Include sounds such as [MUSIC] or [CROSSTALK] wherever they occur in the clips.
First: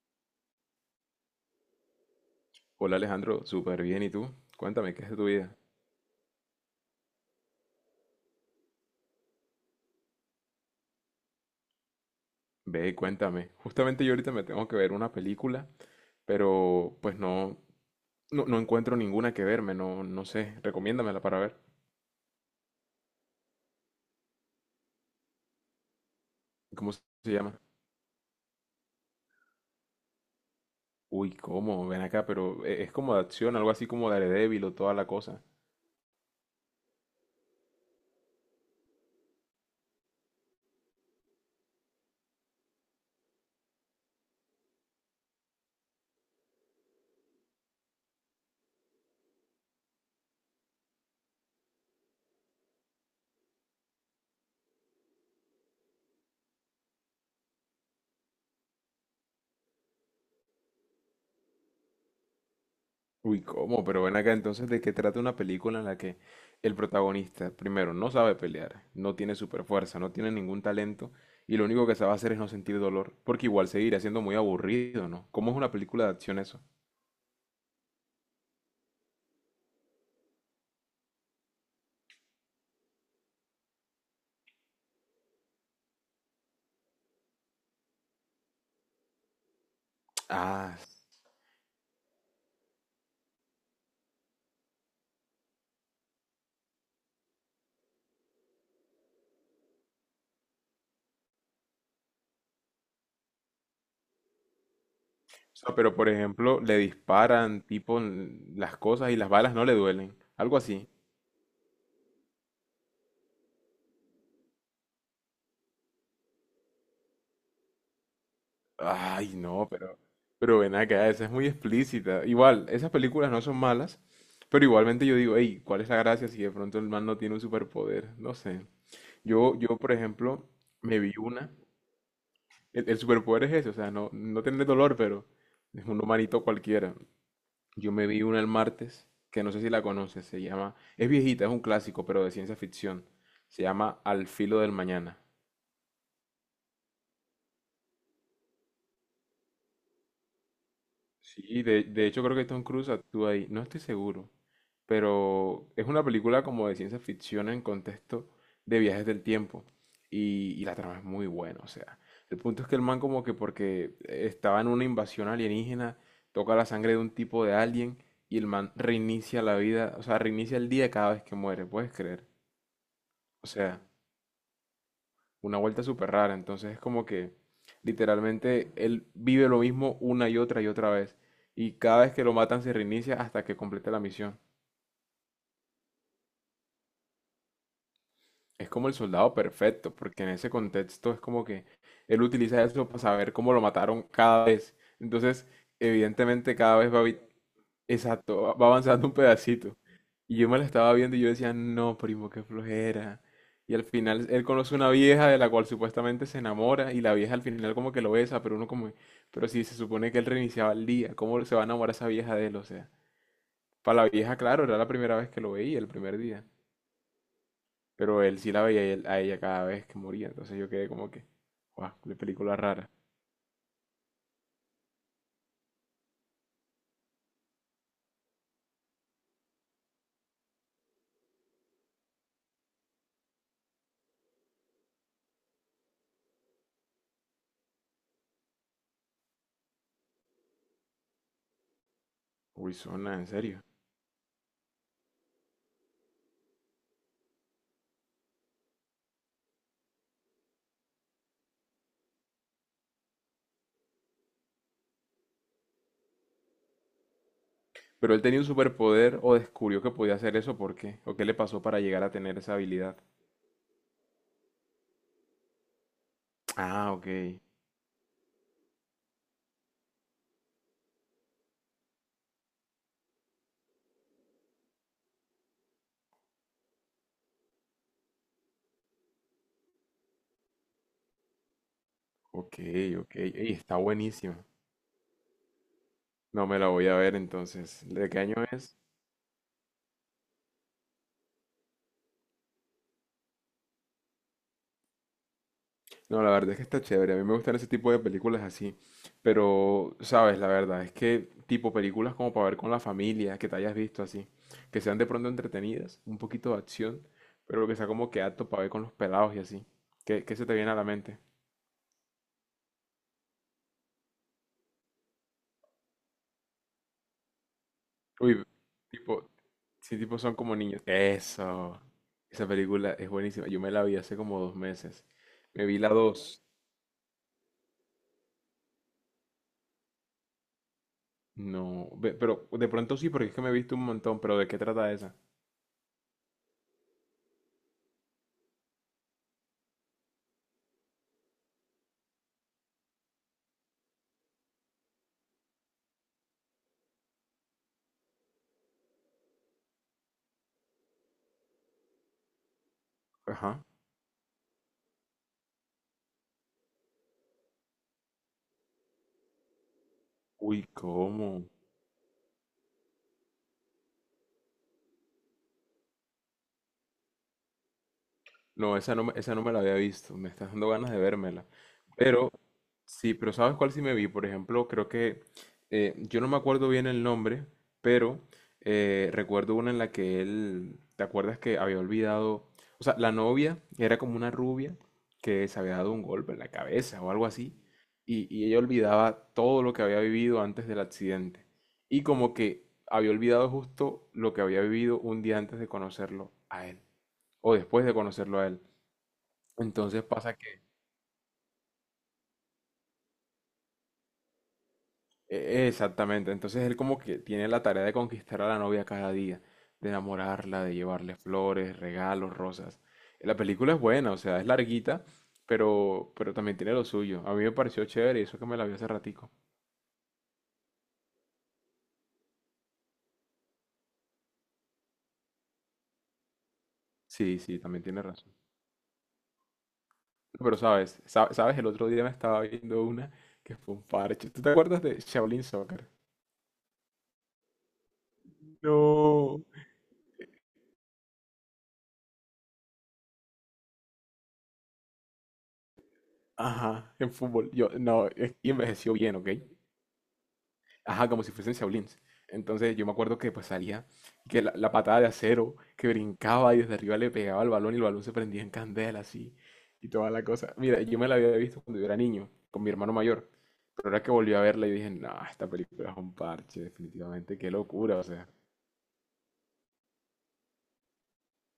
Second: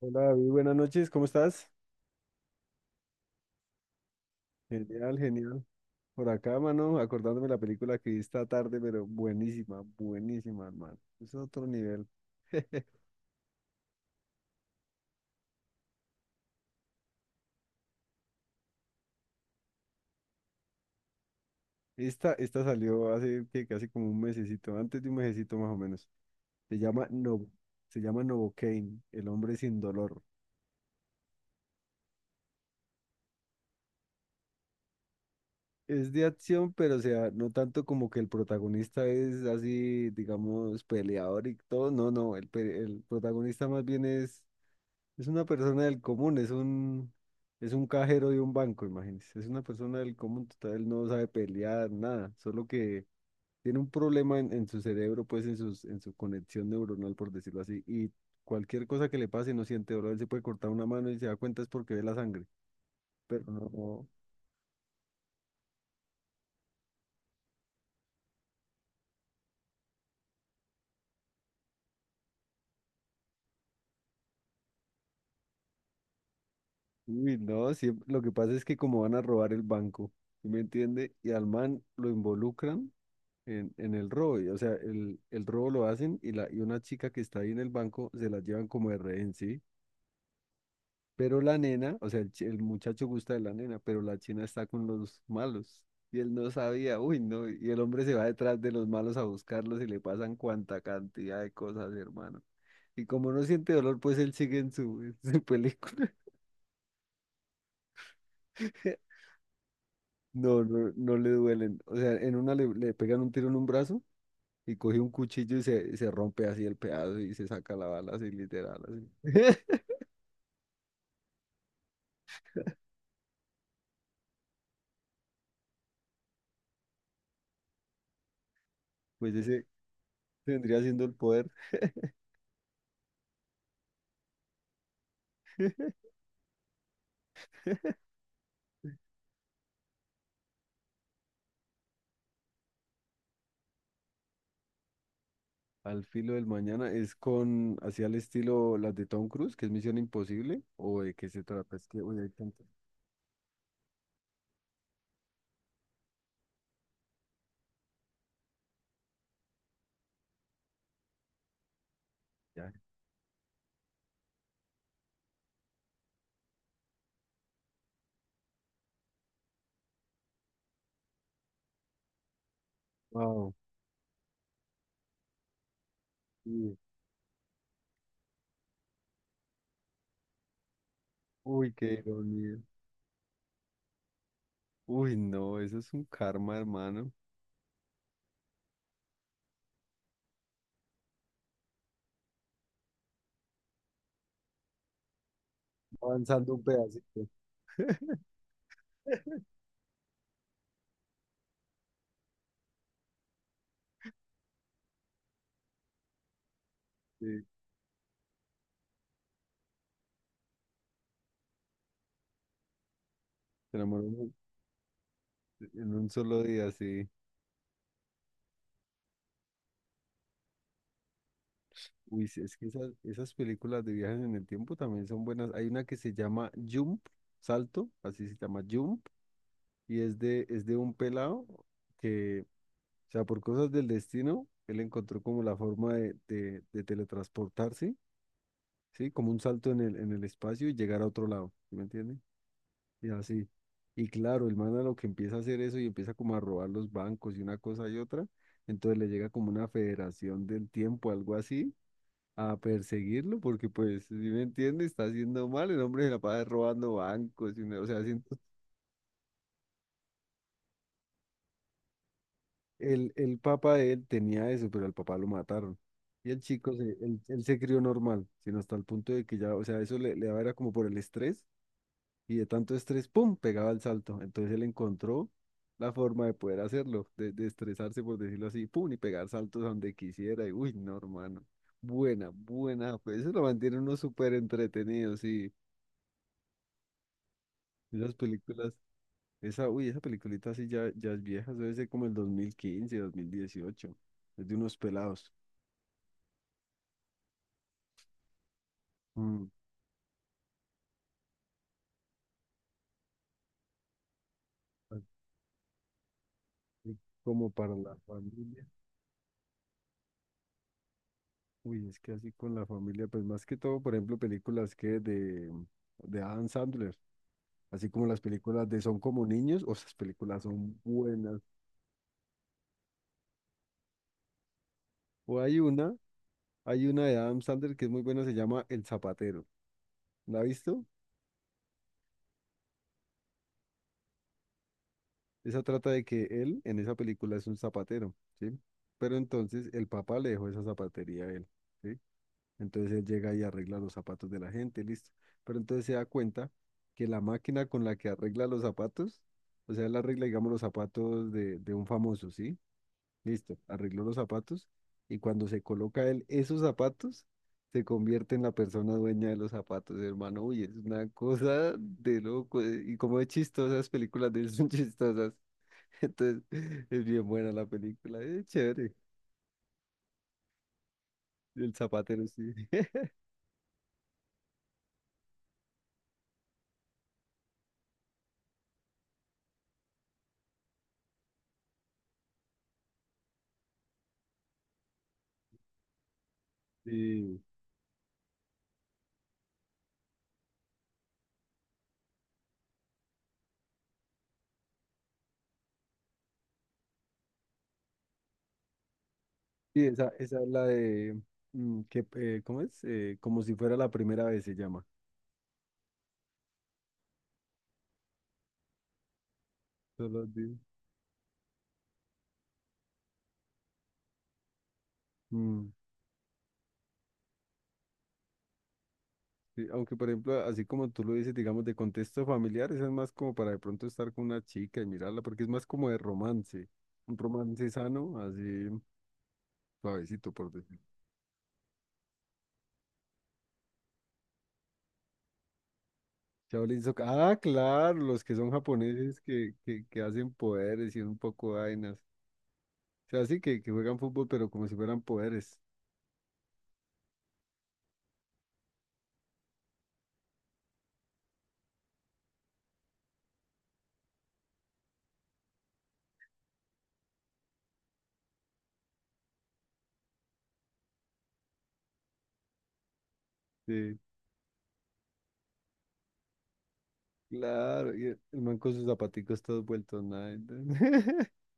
Hola David, buenas noches, ¿cómo estás? Hola Alejandro, súper bien. ¿Y tú? Cuéntame, ¿qué es de Genial, tu vida? genial. Por acá, mano, acordándome de la película que vi esta tarde, pero buenísima, buenísima, hermano. Es otro nivel. Ve, [LAUGHS] cuéntame. Justamente yo ahorita me tengo que ver una película, pero pues no, no, encuentro ninguna que verme, no, no sé. Recomiéndamela para ver. Esta salió hace que casi como un mesecito, antes de un mesecito más o menos. Se ¿Cómo se llama No, llama? se llama Novocaine, El hombre sin dolor. Uy, ¿cómo? Ven acá, pero es como de acción, algo así como Daredevil o toda la cosa. Es de acción, pero o sea, no tanto como que el protagonista es así, digamos, peleador y todo. No, no, el protagonista más bien es una persona del común, es un cajero de un banco, imagínense. Es una persona del común total, él no sabe pelear, nada, solo que tiene un problema en su cerebro, pues en en su conexión neuronal, por decirlo así, y cualquier cosa que le pase no siente dolor, él se puede cortar una mano y se da cuenta es porque ve la sangre, Uy, pero ¿cómo? Pero no, ven acá, entonces ¿de qué trata una película en la que el protagonista, primero, no sabe pelear, no tiene super fuerza, no tiene ningún talento y lo único que sabe hacer es no sentir dolor? Porque igual seguirá siendo muy aburrido, ¿no? ¿Cómo es una película de acción eso? uy, no, lo que pasa es que como van a robar el banco, ¿sí me entiende? Y al man lo involucran en el robo. O sea, el robo lo hacen y una chica que está ahí en el banco se la llevan como de rehén, ¿sí? Ah, Pero la nena, o sea, el muchacho gusta de la nena, pero la china está con los malos. Y él no sabía, uy, no. Y el hombre se va detrás de los malos a buscarlos y le pasan cuanta cantidad de cosas, hermano. Y como no siente dolor, pues él sigue en su, [LAUGHS] en su o sea, pero por película. ejemplo, le disparan tipo en las cosas y [LAUGHS] las balas no le duelen, algo No, así. no, no le duelen. O sea, en una le pegan un tiro en un brazo. Y coge un cuchillo y se rompe así el pedazo y se saca la bala así literal, así. Ay, no, [LAUGHS] pero ven acá, esa es muy explícita. Igual, esas películas no son malas, pero igualmente yo digo, hey, ¿cuál es la gracia si de pronto el man no tiene un superpoder? No sé. Pues Yo, ese yo, por ejemplo, vendría me siendo vi el poder. una. El superpoder es ese, o sea, no, no tener dolor, pero [LAUGHS] es un humanito cualquiera. Yo me vi una el martes, que no sé si la conoces, se llama, es viejita, es un clásico, pero de ciencia ficción. Se llama Al filo del mañana. Al filo del mañana es con, así al estilo las de Tom Cruise, que es Misión Imposible, o de qué se Sí, trata, es que, de uy, hecho hay creo que Tom tanto. Cruise actúa ahí, no estoy seguro, pero es una película como de ciencia ficción en contexto de viajes del tiempo y la trama es muy buena. O sea, el punto es Ya. que el man, como que porque estaba en una invasión alienígena, toca la sangre de un tipo de alien y el man reinicia la vida, o sea, reinicia el día cada vez que muere, ¿puedes creer? O Wow. sea, una vuelta súper rara. Entonces Sí. es como que literalmente él vive lo mismo una y otra vez. Uy, Y qué cada vez que lo ironía. matan se reinicia hasta que complete la misión. Uy, no, eso es un karma, hermano. Es como el soldado perfecto, porque en ese contexto es como que él utiliza eso para saber cómo lo mataron cada vez. Entonces, Avanzando evidentemente un cada vez va a pedacito. evitar. [LAUGHS] Exacto, va avanzando un pedacito. Y yo me la estaba viendo y yo decía, no, primo, qué flojera. Y al final él conoce una vieja de la cual supuestamente se enamora y la Sí, vieja al final como que lo besa, pero uno como, pero si se supone que él reiniciaba el día, ¿cómo se va a enamorar esa vieja de él? O sea, se para enamoró la vieja, claro, era la primera vez que lo veía, el en un primer solo día, día, sí. pero él sí la veía, y a ella cada vez que moría, entonces yo quedé como que, guau, qué Uy, sí, es película que rara. Esas películas de viajes en el tiempo también son buenas. Hay una que se llama Jump, Salto, así se llama Jump, y es de un pelado que, o sea, por cosas del destino, él encontró como la forma de teletransportarse, ¿sí? Como un salto en en el espacio y llegar a otro lado, ¿sí me entiendes? Uy, Y zona, en así. serio. Y claro, el man a lo que empieza a hacer eso y empieza como a robar los bancos y una cosa y otra, entonces le llega como una federación del tiempo, algo así a perseguirlo, porque pues, si me entiende, está haciendo mal, el hombre se la pasa robando bancos, y una- o sea, Pero ¿él haciendo- tenía un superpoder o descubrió que podía hacer eso? ¿Por qué? ¿O qué le pasó para llegar a tener esa habilidad? El papá de él tenía eso, pero al papá lo mataron. Y el chico, Ah, ok. él se crió normal, sino hasta el punto de que ya, o sea, le daba era como por el estrés, y de tanto estrés, ¡pum!, pegaba el salto. Entonces él encontró la forma de poder hacerlo, de estresarse, por decirlo así, ¡pum!, y pegar saltos a donde quisiera, y uy, no, hermano. Buena, Ok, buena, ok. pues eso lo Ey, está mantiene uno súper buenísima. entretenido, sí. No me la voy a ver entonces. ¿De Esas qué año películas. es? Esa, uy, esa peliculita así ya, ya es vieja, eso debe ser como el 2015, 2018. Es de unos pelados. No, la verdad es que está chévere. A mí me gustan ese tipo de películas así. Mm, Pero, sabes, la verdad es que tipo películas como para ver con la familia, que te hayas visto así. Que sean de pronto entretenidas, un poquito de así acción, como pero para que sea la como que apto para familia. ver con los pelados y así. ¿Qué, qué se te viene a la mente? Uy, es que así con la familia, pues más que todo, por ejemplo, películas de Adam Sandler, así como las Uy, películas de Son tipo, como niños, o esas sí, tipo son películas como son niños. buenas. Eso. Esa película es buenísima. Yo me la vi hace como dos meses. O hay Me vi la una, dos. hay una de Adam Sandler que es muy buena, se llama El Zapatero. ¿La ha visto? No, pero de pronto sí, porque es que me he visto un montón, pero ¿de qué trata esa? Esa trata de que él en esa película es un zapatero, ¿sí? Pero entonces el papá le dejó esa zapatería a él, ¿sí? Entonces él llega y arregla los zapatos de la gente, listo. Pero entonces se da cuenta que la máquina con la que arregla los zapatos, o sea, él arregla, digamos, los zapatos de un famoso, ¿sí? Listo, Ajá. arregló los zapatos y cuando se coloca él esos zapatos, se convierte en la persona dueña de los zapatos, hermano. Uy, Uy, es una ¿cómo? cosa de loco. Y como es chistosa, las películas de él [LAUGHS] son chistosas. [LAUGHS] Entonces, es bien buena la película, es No, chévere. esa no, esa no me la había visto, me está dando ganas de vérmela. El zapatero, Pero sí. [LAUGHS] sí, pero ¿sabes cuál sí me vi? Por ejemplo, creo que yo no me acuerdo bien el nombre, pero recuerdo una en la que él, ¿te acuerdas que había olvidado? O sea, la novia era como una rubia que se había dado un golpe en la cabeza o algo Sí, así, y ella olvidaba todo lo que había vivido antes del accidente, y como que había olvidado justo lo que había vivido un día antes de conocerlo a él, o después de conocerlo a él. sí, Entonces pasa esa es que... la de, mm, que, ¿cómo es? Como si fuera la primera vez se llama. Exactamente, entonces él como que tiene la tarea de conquistar a la novia cada día, de Solo di- enamorarla, de llevarle flores, regalos, rosas. La película es buena, o sea, es larguita, mm, pero también tiene lo suyo. A mí me pareció chévere y eso que me la vi hace ratico. sí, aunque, por ejemplo, así como tú lo dices, digamos, de contexto familiar, esa es más como para de pronto estar con una chica y mirarla, porque es más como de romance. Un Sí, sí, romance también tiene sano, razón. así suavecito, por Pero decir. sabes, sabes, el otro día me estaba viendo una que fue un parche. ¿Tú te acuerdas de Shaolin Soccer? Shaolin Soccer. Ah, claro, los que son japoneses No. Que hacen poderes y un poco de vainas. Sea, así que juegan fútbol, pero como si fueran poderes. Ajá, en fútbol. Yo, no, y envejeció bien, ¿ok? Ajá, como si fuesen Shaolins. Entonces yo me acuerdo que pues salía, que la patada de acero, que brincaba y desde arriba le pegaba al balón y el balón se prendía en candela así y toda la cosa. Mira, yo me la había visto cuando yo era niño, con mi hermano mayor, pero Sí, ahora que volví a verla y dije, no, esta película es un parche, definitivamente, qué claro. locura, o Y sea. el man con sus zapaticos todos vueltos nada. [LAUGHS]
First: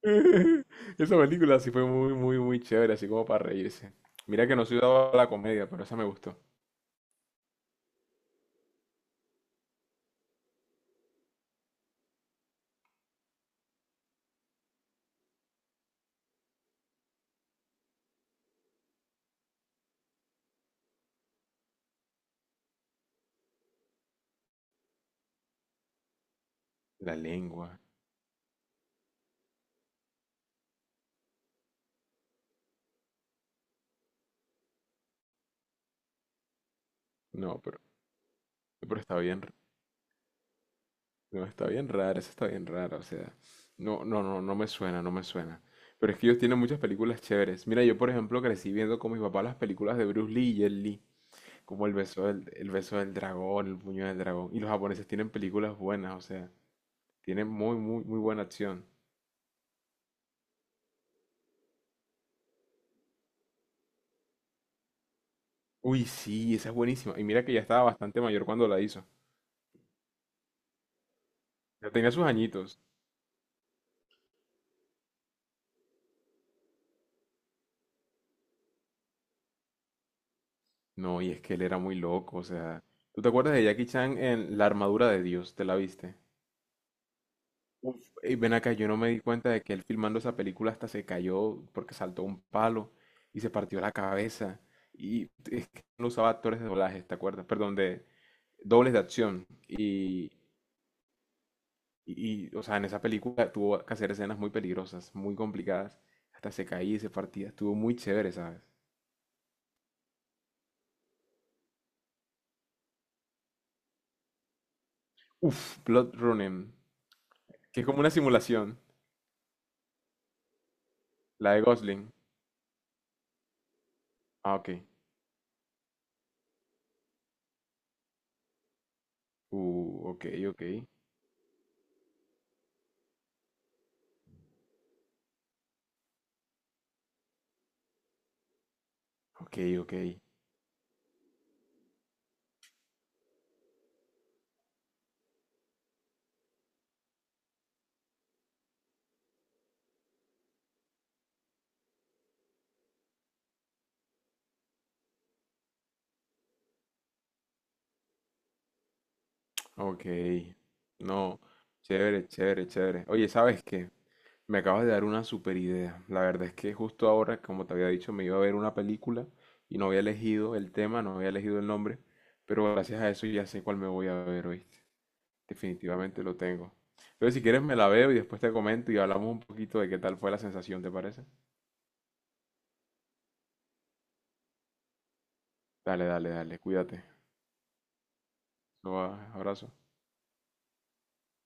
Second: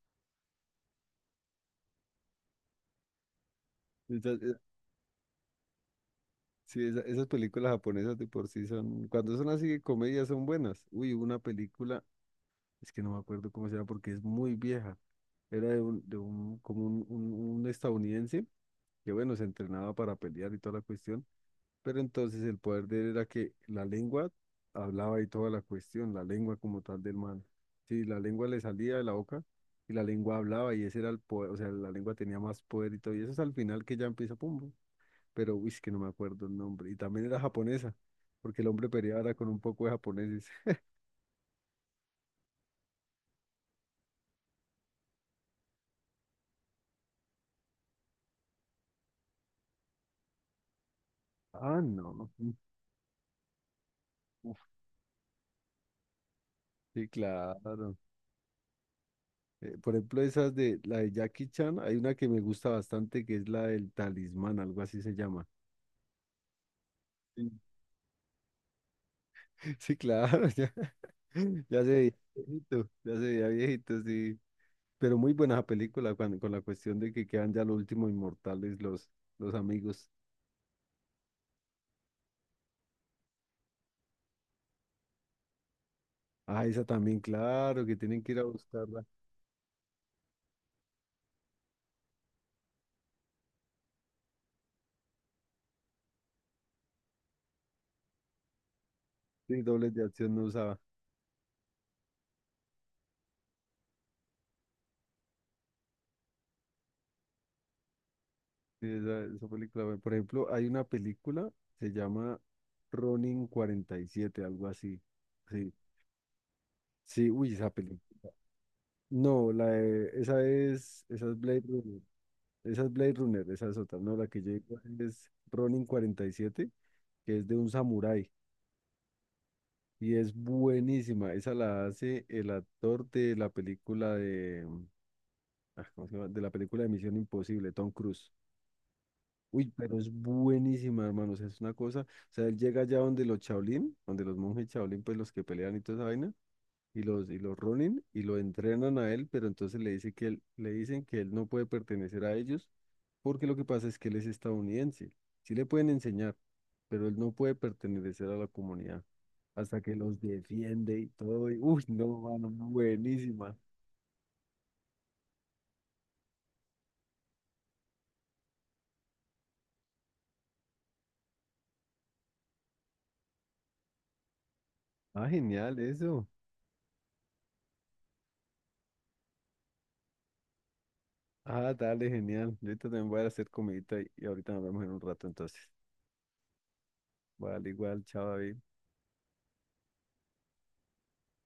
[LAUGHS] Esa película sí fue muy, muy, muy chévere, así como para reírse. Esas- Mira que eh, no soy dado a la comedia, pero esa me gustó. sí, esa- esas películas japonesas de por sí son, cuando son así de comedia son buenas. Uy, hubo una película, es que no me acuerdo cómo se llama porque es muy vieja. Era de un, un estadounidense que, bueno, se entrenaba para pelear y toda la cuestión. Pero entonces el poder de él era que la lengua hablaba y toda la cuestión, la lengua como tal del La man. lengua, Sí, la lengua le salía de la boca y la lengua hablaba y ese era el poder, o sea, la lengua tenía más poder y todo. Y eso es al final que ya empieza Pumbo. Pero, uy, es que no me acuerdo el nombre. Y también era no, japonesa, porque el hombre pero está peleaba bien. con un poco de japoneses. [LAUGHS] No, está bien rara, esa está bien rara, o sea, no, no, no, no me suena, no me suena. Pero es que ellos tienen muchas películas chéveres. Mira, yo por ejemplo crecí viendo con mi papá las películas de Bruce Lee y Jet Li, Ah, como no. El beso del dragón, El puño del dragón. Uf, Y los japoneses tienen películas buenas, o sea, sí, tienen muy, claro. muy, muy buena acción. Por ejemplo, esas de Jackie Chan, hay una que me gusta bastante que es la del talismán, algo así se llama. Uy, sí, esa es buenísima. Y mira Sí. que ya estaba bastante mayor cuando la hizo. [LAUGHS] Sí, claro, ya, [LAUGHS] ya se Ya veía tenía sus añitos. viejito, ya se veía viejito, sí. Pero muy buena esa película cuando- con la cuestión de que quedan ya los últimos inmortales, los amigos. No, y es que él era muy loco, o sea, ¿tú te acuerdas de Jackie Chan en La armadura de Dios? ¿Te la viste? Ah, esa también, claro, que Uf, tienen que ey, ir a ven acá, yo no buscarla. me di cuenta de que él filmando esa película hasta se cayó porque saltó un palo y se partió la cabeza. Y es que no usaba actores de doblaje, ¿te acuerdas? Perdón, de dobles de acción. Sí, dobles de Y, acción no usaba. y, y, o sea, en esa película tuvo que hacer escenas muy peligrosas, muy complicadas. Hasta se caía y se partía. Estuvo muy chévere, ¿sabes? Sí, esa película. Bueno, Por ejemplo, hay una película, se llama Ronin 47, algo así. Sí, Uf, Blood Running, sí, uy, esa que es como una película. simulación, No, la de- esa es la Blade de Runner. Gosling. Esa es Blade Runner, esa es otra. No, la que yo Ah, ok. digo es Ronin 47, que es de un samurái y Ok, es ok. buenísima. Esa la hace el actor de la película de, ah, ¿cómo se llama? De la película de Misión Imposible, Tom Cruise. Ok, Uy, ok. pero es buenísima, hermanos. Es una cosa. O sea, él llega allá donde los Shaolin, donde los monjes Shaolin, pues los que pelean y toda esa vaina. Y los runen y lo entrenan a él, pero entonces le dice que él, le dicen que él no puede pertenecer a ellos porque lo que pasa es que él es estadounidense. Sí le pueden enseñar, pero él no puede pertenecer a la comunidad hasta que Ok, los defiende y no, todo. Y, uy, no, chévere, mano, chévere, chévere. Oye, buenísima. ¿sabes qué? Me acabas de dar una super idea. La verdad es que justo ahora, como te había dicho, me iba a ver una película y no había elegido el tema, no había elegido el nombre, pero gracias a eso ya sé cuál me voy a ver, ¿oíste? Ah, genial Definitivamente eso. lo tengo. Entonces, si quieres, me la veo y después te comento y hablamos un poquito de qué tal fue la sensación, ¿te parece? Ah, dale, genial. Ahorita también voy a hacer comidita y ahorita nos vemos en un rato entonces. Dale, dale, dale, cuídate. Vale, igual, chao, David. Abrazo.